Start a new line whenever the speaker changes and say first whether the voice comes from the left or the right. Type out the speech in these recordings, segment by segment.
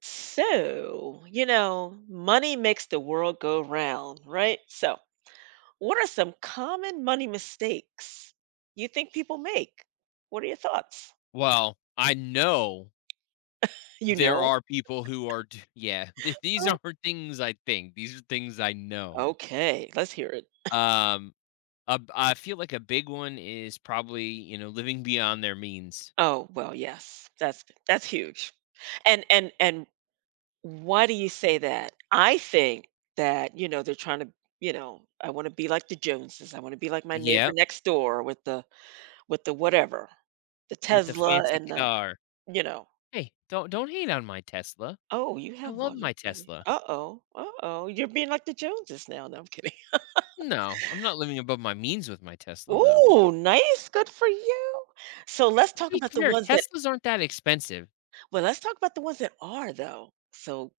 right: So, you know, money makes the world go round, right? So, what are some common money mistakes you think people make? What are your thoughts?
left: Well, I know
right: You
left: there
right: know?
left: are people who are d yeah, th these
right: Uh,
left: aren't things I think, these are things I know.
right: Okay, let's hear it.
left: Um, I feel like a big one is probably, you know, living beyond their means.
right: Oh, well, yes. That's huge. And why do you say that? I think that, they're trying to, I want to be like the Joneses. I want to be like my neighbor
left: Yep,
right: next door with the whatever, the
left: with the
right: Tesla
left: fancy
right: and the,
left: car.
right: you know,
left: "Hey, don't hate on my Tesla.
right: Oh, you
left: I
right: have
left: love
right: one,
left: my
right: okay.
left: Tesla."
right: Uh-oh, uh-oh, you're being like the Joneses now. No, I'm kidding.
left: No, I'm not living above my means with my Tesla, though.
right: Oh, nice, good for you. So let's
left: To
right: talk
left: be
right: about the
left: fair,
right: ones that
left: Teslas aren't that expensive.
right: well, let's talk about the ones that are though. So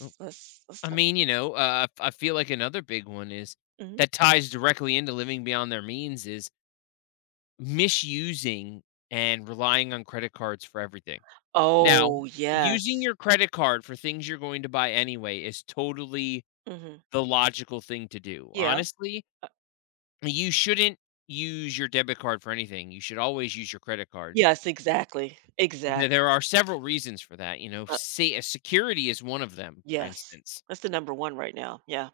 left: Oh,
right: let's let's
left: I
right: talk
left: mean, you know, I feel like another big one is
right: mhm.
left: that ties directly into living beyond their means is misusing and relying on credit cards for everything. Now,
right: Oh,
left: using
right: yes.
left: your credit card for things you're going to buy anyway is totally
right: Mhm.
left: the logical thing to do.
right: Yeah.
left: Honestly,
right: Uh,
left: you shouldn't use your debit card for anything. You should always use your credit card.
right: yes, exactly, exactly.
left: There are several reasons for that, you know,
right: uh,
left: say security is one of them, for
right: yes.
left: instance.
right: That's the number 1 right now. Yeah,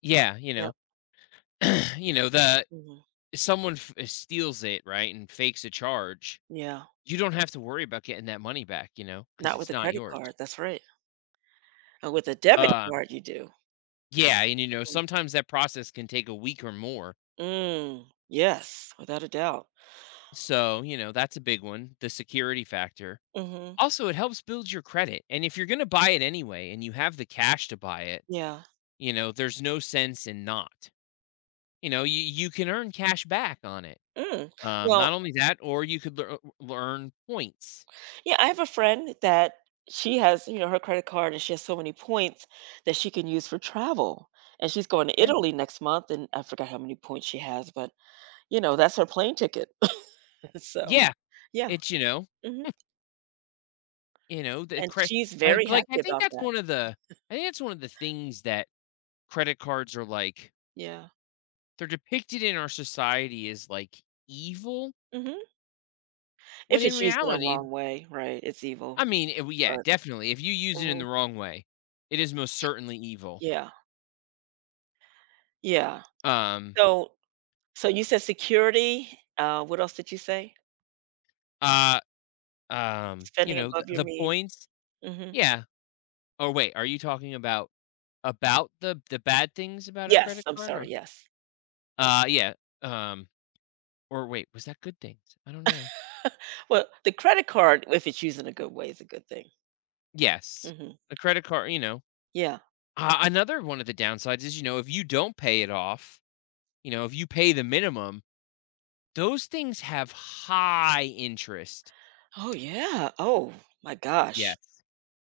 left: Yeah, you
right: yep,
left: know, you know, the
right: mhm,
left: someone f- eh, steals it, right, and fakes a charge.
right: yeah.
left: You don't have to worry about getting that money back, you know, because
right: Not with
left: it's
right: a
left: not
right: credit
left: yours.
right: card, that's right. And with a debit
left: Uh,
right: card, you do.
left: yeah, and, you know,
right: Mhm.
left: sometimes that process can take a week or more.
right: Mm, yes, without a doubt.
left: So, you know, that's a big one, the security factor.
right: Mhm.
left: Also, it helps build your credit. And if you're going to buy it anyway and you have the cash to buy it,
right: Yeah.
left: you know, there's no sense in not. You know, you can earn cash back on it.
right: Mm. Well,
left: Not only that, or you could learn points.
right: yeah, I have a friend that she has her credit card and she has so many points that she can use for travel. And she's going to
left: Yeah.
right: Italy next month and I forgot how many points she has, but that's her plane ticket. So,
left: Yeah.
right: yeah.
left: It's,
right: Hmm.
left: you know, the
right: And
left: credit,
right: she's very
left: like,
right: happy
left: I think
right: about
left: that's
right: that.
left: one of the, I think that's one of the things that credit cards are like
right: Yeah.
left: they're depicted in our society as like evil
right: Hmm.
left: when
right: If
left: in
right: it's used in a
left: reality
right: wrong way, right? It's evil.
left: I mean it, yeah
right: But
left: definitely if you use it in
right: Mhm.
left: the wrong way it is most certainly evil.
right: yeah. Yeah.
left: um
right: So, so, you said security. What else did you say?
left: uh you
right: Spending
left: know
right: above your
left: the
right: means.
left: points.
right: Hmm.
left: Yeah, or wait, are you talking about about the bad things about a
right: Yes,
left: credit
right: I'm
left: card,
right: sorry,
left: or
right: yes.
left: yeah, um or wait, was that good things? I don't know.
right: Well, the credit card, if it's used in a good way, is a good thing.
left: Yes,
right: Mhm,
left: a credit card, you know,
right: yeah.
left: another one of the downsides is, you know, if you don't pay it off, you know, if you pay the minimum, those things have high interest.
right: Oh, yeah. Oh, my gosh.
left: Yes.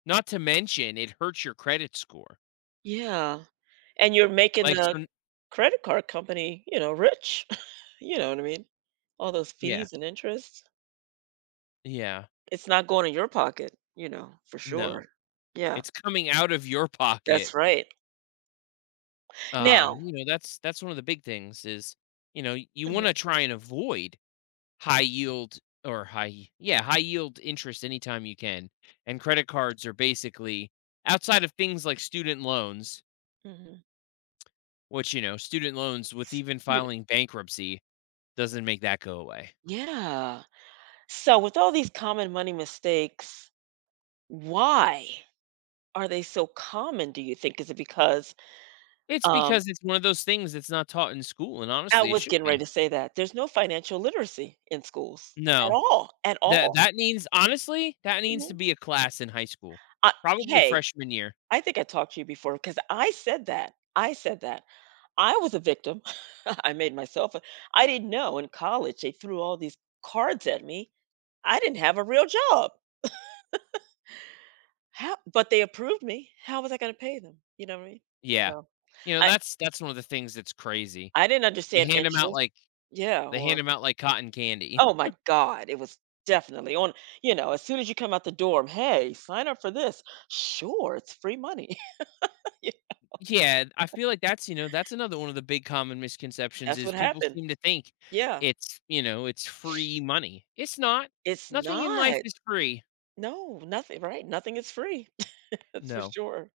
left: Not to mention it hurts your credit score.
right: Yeah, and you're making
left: Like,
right: the
left: so n-
right: credit card company, rich, you know what I mean? All those
left: yeah,
right: fees and interest.
left: yeah,
right: It's not going in your pocket, for
left: no.
right: sure. Yeah,
left: It's coming out of your
right: that's
left: pocket.
right: right. Now
left: You know, that's one of the big things is, you know, you wanna
right: Mhm,
left: try and avoid high yield or high yield interest anytime you can, and credit cards are basically outside of things like student loans,
right: mhm.
left: which, you know, student loans with even
right: Student
left: filing bankruptcy doesn't make that go away.
right: Yeah. So with all these common money mistakes, why? Are they so common, do you think? Is it because
left: It's
right: um,
left: because it's one of those things that's not taught in school, and
right: I
left: honestly, it
right: was
left: should
right: getting
left: be.
right: ready to say that. There's no financial literacy in schools at
left: No.
right: all, at
left: That
right: all.
left: that needs honestly, that needs to
right: Mhm.
left: be a class in high school.
right: I
left: Probably
right: Hey,
left: freshman year.
right: I think I talked to you before because I said that. I said that. I was a victim. I made myself a I didn't know in college they threw all these cards at me. I didn't have a real job. How but they approved me. How was I gonna pay them? You know what I mean?
left: Yeah.
right: So
left: You know,
right: I
left: that's one of the things that's crazy.
right: I didn't
left: They
right: understand
left: hand them out
right: interest.
left: like
right: Yeah,
left: they hand
right: or
left: them out like cotton candy.
right: Oh my God, it was definitely on, as soon as you come out the dorm, "Hey, sign up for this." "Sure, it's free money." Yeah,
left: Yeah, I feel like that's, you know, that's another one of the big common misconceptions
right: that's what
left: is people
right: happened.
left: seem to think
right: Yeah,
left: it's, you know, it's free money. It's not.
right: it's
left: Nothing in life
right: not.
left: is free.
right: No, nothing, right? Nothing is free. That's for
left: No.
right: sure.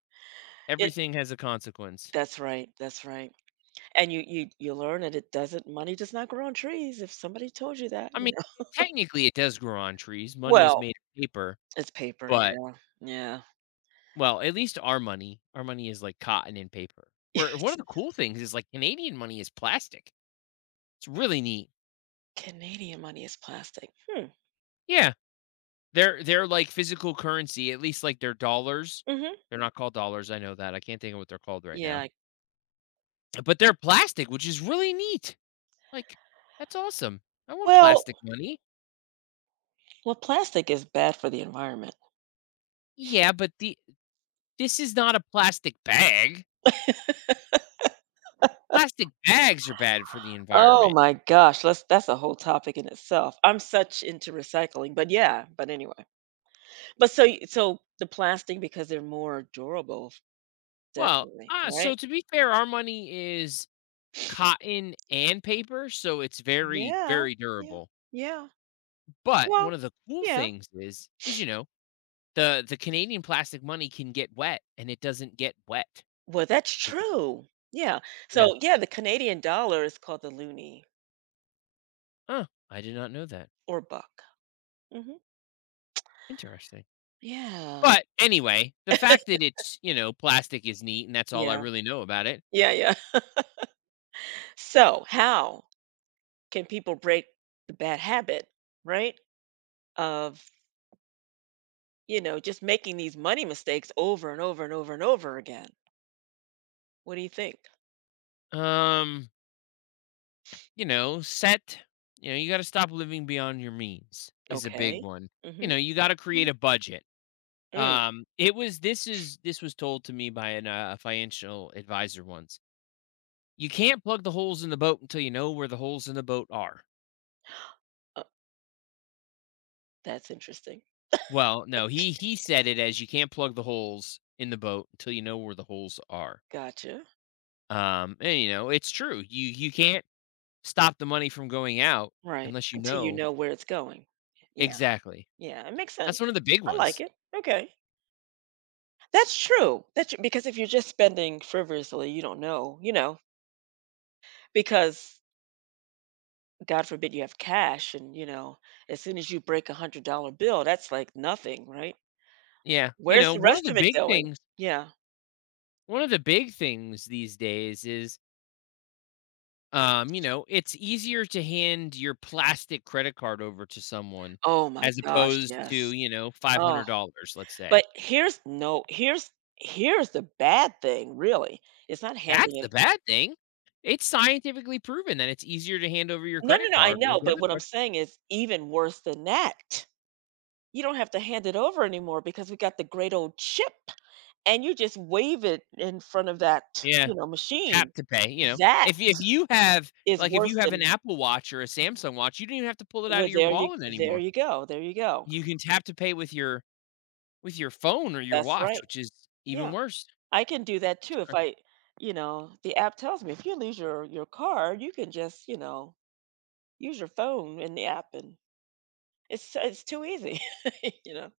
right: It
left: Everything has a consequence.
right: That's right, that's right. And you learn that it doesn't money does not grow on trees if somebody told you that,
left: I
right: you
left: mean,
right: know.
left: technically it does grow on trees. Money is
right: Well,
left: made of paper,
right: it's paper,
left: but
right: yeah, yeah.
left: well, at least our money is like cotton and paper. Where one
right: Yes,
left: of the cool things is like Canadian money is plastic. It's really neat.
right: Canadian money is plastic. Hmm,
left: Yeah. They're like physical currency, at least like their dollars.
right: mhm.
left: They're not called dollars. I know that. I can't think of what they're called right now.
right: Yeah,
left: But they're plastic, which is really neat. Like, that's awesome. I want
right: well
left: plastic money.
right: Well, plastic is bad for the environment.
left: Yeah, but the this is not a plastic bag. Plastic bags are bad for the
right: Oh
left: environment.
right: my gosh, let's that's a whole topic in itself. I'm such into recycling, but yeah, but anyway. But so the plastic because they're more durable,
left: Well,
right: definitely,
left: ah,
right: right?
left: so to be fair, our money is cotton and paper, so it's very,
right: Yeah.
left: very
right: Yeah.
left: durable.
right: Yeah.
left: But one
right: Well,
left: of the cool
right: yeah.
left: things is you know, the Canadian plastic money can get wet, and it doesn't get wet
right: Well, that's
left: 'cause it's
right: true. Yeah.
left: yeah.
right: So yeah, the Canadian dollar is called the loonie
left: Huh, I did not know that.
right: or buck. Hmm.
left: Interesting.
right: Yeah.
left: But anyway, the fact that it's you know plastic is neat, and that's all I
right: Yeah.
left: really know about it.
right: Yeah, yeah. So, how can people break the bad habit, right? Of just making these money mistakes over and over and over and over again. What do you think?
left: Um, you know, set. You know, you got to stop living beyond your means is a big
right: Okay.
left: one. You
right: Mhm.
left: know, you got to create
right: Mm.
left: a budget.
right: Mm.
left: It was this is This was told to me by a financial advisor once. You can't plug the holes in the boat until you know where the holes in the boat are.
right: Oh, that's interesting.
left: Well, no, he said it as you can't plug the holes in the boat until you know where the holes are.
right: Gotcha.
left: And you know, it's true. You can't stop the money from going out
right: Right.
left: unless you
right: Until you
left: know
right: know where it's going. Yeah.
left: exactly.
right: Yeah. It makes
left: That's
right: sense.
left: one of the big
right: I like
left: ones.
right: it. Okay. That's true. That's true. Because if you're just spending frivolously, you don't know, because God forbid you have cash and, as soon as you break $100 bill, that's like nothing, right?
left: Yeah. You
right: Where's
left: know,
right: the rest of it going? Yeah.
left: one of the big things these days is you know, it's easier to hand your plastic credit card over to someone
right: Oh my
left: as
right: gosh.
left: opposed to,
right: Yes.
left: you know,
right: Oh,
left: $500, let's say.
right: but here's no, here's the bad thing, really. It's not
left: That's
right: handing it
left: the bad thing. It's scientifically proven that it's easier to hand over your
right: No, no,
left: credit
right: no, I
left: card or
right: know, but
left: debit
right: what I'm
left: card.
right: saying is even worse than that. You don't have to hand it over anymore because we got the great old chip, and you just wave it in front of that,
left: Yeah,
right: you know,
left: tap
right: machine.
left: to pay, you know.
right: That
left: If you have
right: is
left: like if
right: worse
left: you have an
right: than
left: Apple Watch or a Samsung Watch, you don't even have to pull it out
right: well,
left: of your
right: there you
left: wallet
right: there
left: anymore.
right: you go, there you go.
left: You can tap to pay with your phone or your
right: That's
left: watch,
right: right.
left: which is even
right: Yeah,
left: worse.
right: I can do that too if I the app tells me, "If you lose your card, you can just" Use your phone in the app, and it's too easy, you know?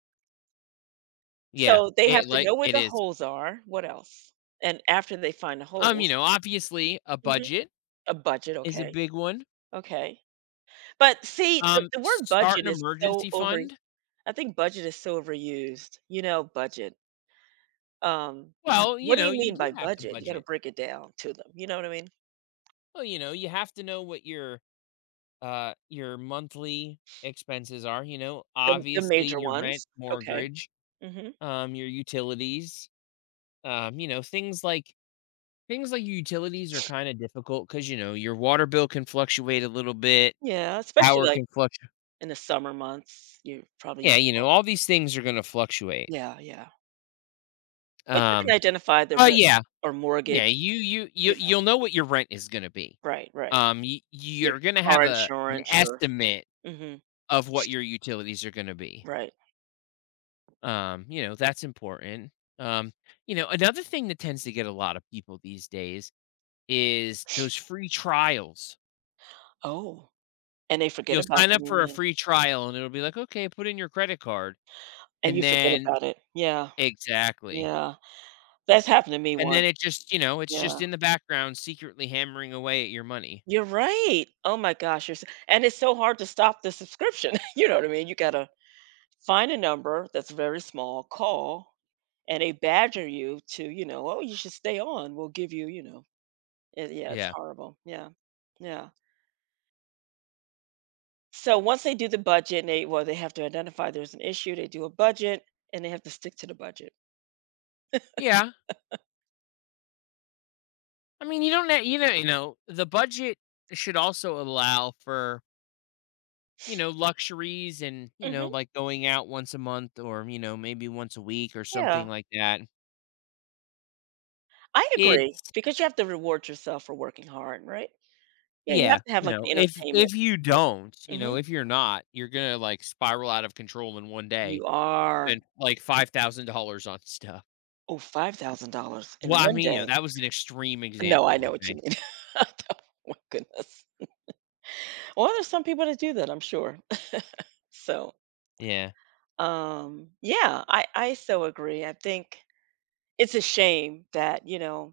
left: Yeah,
right: So, they have
left: it
right: to
left: like
right: know where
left: it
right: the
left: is.
right: holes are. What else? And after they find the
left: You
right: holes
left: know, obviously a
right: Mhm.
left: budget
right: A budget,
left: is a
right: okay,
left: big one.
right: okay. But see, the the word
left: Start
right: budget
left: an
right: is so
left: emergency
right: over
left: fund.
right: I think budget is so overused, you know, budget. Um,
left: Well, you
right: what do
left: know,
right: you
left: you
right: mean by
left: do have to
right: budget? You gotta
left: budget.
right: break it down to them, you know what I mean?
left: Well, you know, you have to know what your monthly expenses are, you know,
right: The
left: obviously
right: major
left: your rent,
right: ones, okay.
left: mortgage,
right: Mhm.
left: your utilities, you know, things like your utilities are kind of difficult because you know your water bill can fluctuate a little bit,
right: Yeah, especially,
left: power
right: like,
left: can fluctuate.
right: in the summer months, you're probably
left: Yeah,
right: using
left: you know,
right: more
left: all these things are gonna fluctuate.
right: Yeah, yeah. But you can
left: Um,
right: identify the
left: but
right: rent
left: yeah,
right: or mortgage,
left: Yeah,
right: you know
left: you'll know what your rent is gonna be.
right: right, right.
left: You
right: Your
left: you're gonna
right: car
left: have a an
right: insurance, your
left: estimate
right: mhm,
left: of what your utilities are gonna be.
right: right.
left: You know, that's important. Um, you know, another thing that tends to get a lot of people these days is those free trials.
right: Oh, and they forget
left: You'll
right: about
left: sign
right: them,
left: up
right: you
left: for a
right: mean?
left: free trial and it'll be like, "Okay, put in your credit card."
right: And you
left: And
right: forget
left: then
right: about it. Yeah,
left: exactly.
right: yeah. That's happened to me
left: And then
right: once.
left: it just, you know, it's just
right: Yeah.
left: in the background secretly hammering away at your money.
right: You're right. Oh my gosh, you're s and it's so hard to stop the subscription, you know what I mean? You gotta find a number that's very small, call, and they badger you to, "Oh, you should stay on. We'll give you" you know, it yeah, it's
left: Yeah.
right: horrible. Yeah. Yeah. So once they do the budget, and they well, they have to identify there's an issue, they do a budget, and they have to stick to the budget.
left: Yeah. I mean, you don't know, you know, you know, the budget should also allow for, you know, luxuries and, you
right: Mhm,
left: know, like going out once a month or, you know, maybe once a week or
right: yeah,
left: something like that.
right: I agree,
left: It's
right: because you have to reward yourself for working hard, right? Yeah, you
left: yeah,
right: have to have,
left: you
right: like, an
left: know, if
right: entertainment
left: if you
right: budget.
left: don't, you know,
right: Mhm.
left: if you're not, you're gonna like spiral out of control in one day
right: You are
left: and like $5,000 on stuff.
right: oh, $5,000 in
left: Well, I
right: one
left: mean, you know,
right: day.
left: that was an extreme
right: No, I know
left: example,
right: what
left: okay?
right: you mean. I don't my goodness. Well, there's some people that do that, I'm sure. So,
left: Yeah.
right: yeah, I so agree. I think it's a shame that,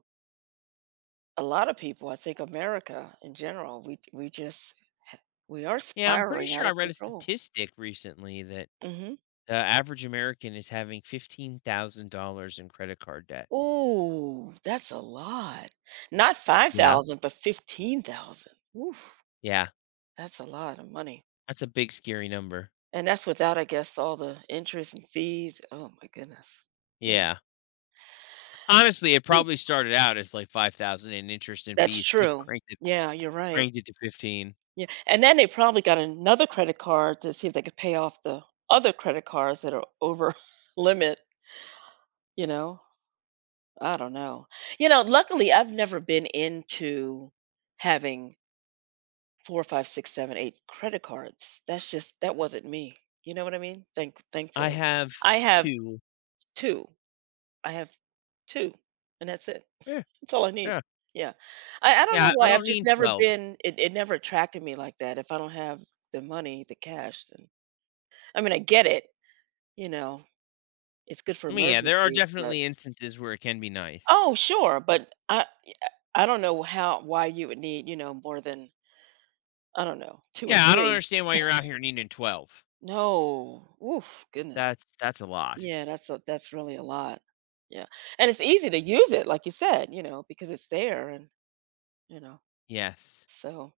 right: a lot of people, I think America in general, ha- we are
left: Yeah, I'm pretty
right: spiraling out
left: sure I
right: of
left: read a
right: control.
left: statistic recently that
right: Hmm.
left: the average American is having $15,000 in credit card debt.
right: Ooh, that's a lot. Not
left: Yeah,
right: 5,000, but 15,000. Ooh,
left: yeah.
right: that's a lot of money.
left: That's a big scary number.
right: And that's without, I guess, all the interest and fees. Oh my goodness. Mm,
left: Yeah. Honestly, it
right: ooh,
left: probably started out as like 5,000 in interest and
right: that's
left: fees and
right: true. Yeah, you're right.
left: cranked it to 15.
right: Yeah. And then they probably got another credit card to see if they could pay off the other credit cards that are over limit, you know? I don't know. You know, luckily, I've never been into having four, five, six, seven, eight credit cards. That's just that wasn't me. You know what I mean? Thank,
left: I
right: thankfully,
left: have
right: I have
left: 2.
right: two. I have two, and that's it.
left: Yeah,
right: That's all I need.
left: yeah.
right: Yeah, I don't
left: Yeah,
right: know
left: I
right: why. I've
left: don't
right: just
left: need
right: never
left: 12.
right: been. It never attracted me like that. If I don't have the money, the cash, then I mean, I get it. You know, it's good for
left: I mean, yeah, there are
right: emergencies, but
left: definitely instances where it can be nice.
right: oh, sure. But I don't know how why you would need more than I don't know, 2 or
left: Yeah, I don't
right: 3.
left: understand why you're out here needing 12.
right: No. Oof, goodness.
left: That's a lot.
right: Yeah, that's really a lot. Yeah, and it's easy to use it, like you said, because it's there and, you know,
left: Yes.
right: so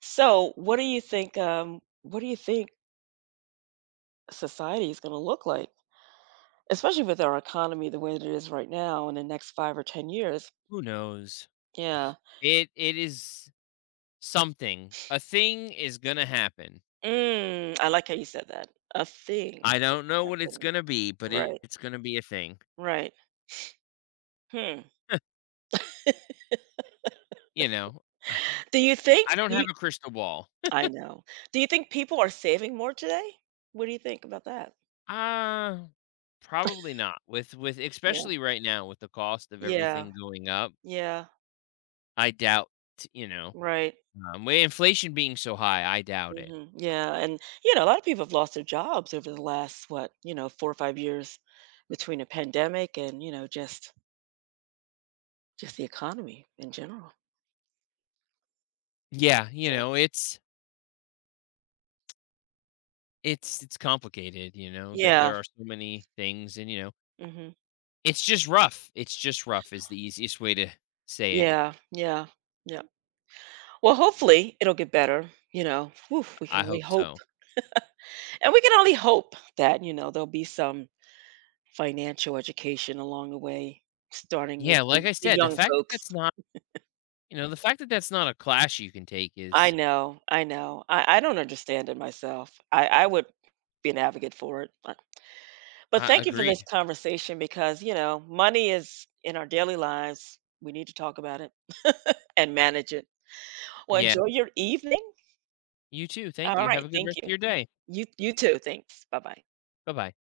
right: so what do you think, what do you think society is gonna look like? Especially with our economy the way that it is right now in the next 5 or 10 years.
left: Who knows?
right: Yeah.
left: It is something. A thing is gonna happen.
right: Mm, I like how you said that. A thing is
left: I
right: what's
left: don't know what it's
right: happening.
left: gonna be, but it,
right: Right,
left: it's gonna be a thing,
right: right. Hmm.
left: you know?
right: Do you think
left: I don't
right: do you
left: have a crystal ball.
right: I know. Do you think people are saving more today? What do you think about that?
left: Uh, Probably not. With
right: Yeah.
left: especially right now with the cost of
right: Yeah.
left: everything going up,
right: Yeah.
left: I doubt, you know,
right: Right.
left: with inflation being so high, I doubt it.
right: Mhm. Yeah, and, a lot of people have lost their jobs over the last, what, 4 or 5 years between a pandemic and, just the economy in general.
left: Yeah, you
right: So
left: know, it's it's complicated, you know, that
right: Yeah.
left: there are so many things and, you know,
right: Mhm.
left: it's just rough. It's just rough is the easiest way to say it.
right: Yeah. Yeah. Yeah. Well, hopefully, it'll get better, you know? Whew, we can
left: I
right: only
left: hope
right: hope.
left: so.
right: And we can only hope that, there'll be some financial education along the way, starting with
left: Yeah, like
right: the
left: I
right: the
left: said,
right: young folks.
left: the fact that that's not a class you can take
right: I
left: is
right: know, I know. I don't understand it myself. I would be an advocate for it, but thank you for this
left: agreed.
right: conversation because, money is in our daily lives. We need to talk about it and manage it. Well,
left: Yeah,
right: enjoy your evening.
left: you too, thank
right: All
left: you, have
right: right,
left: a good
right: thank
left: rest of
right: you.
left: your day.
right: You too, thanks. Bye-bye.
left: Bye-bye.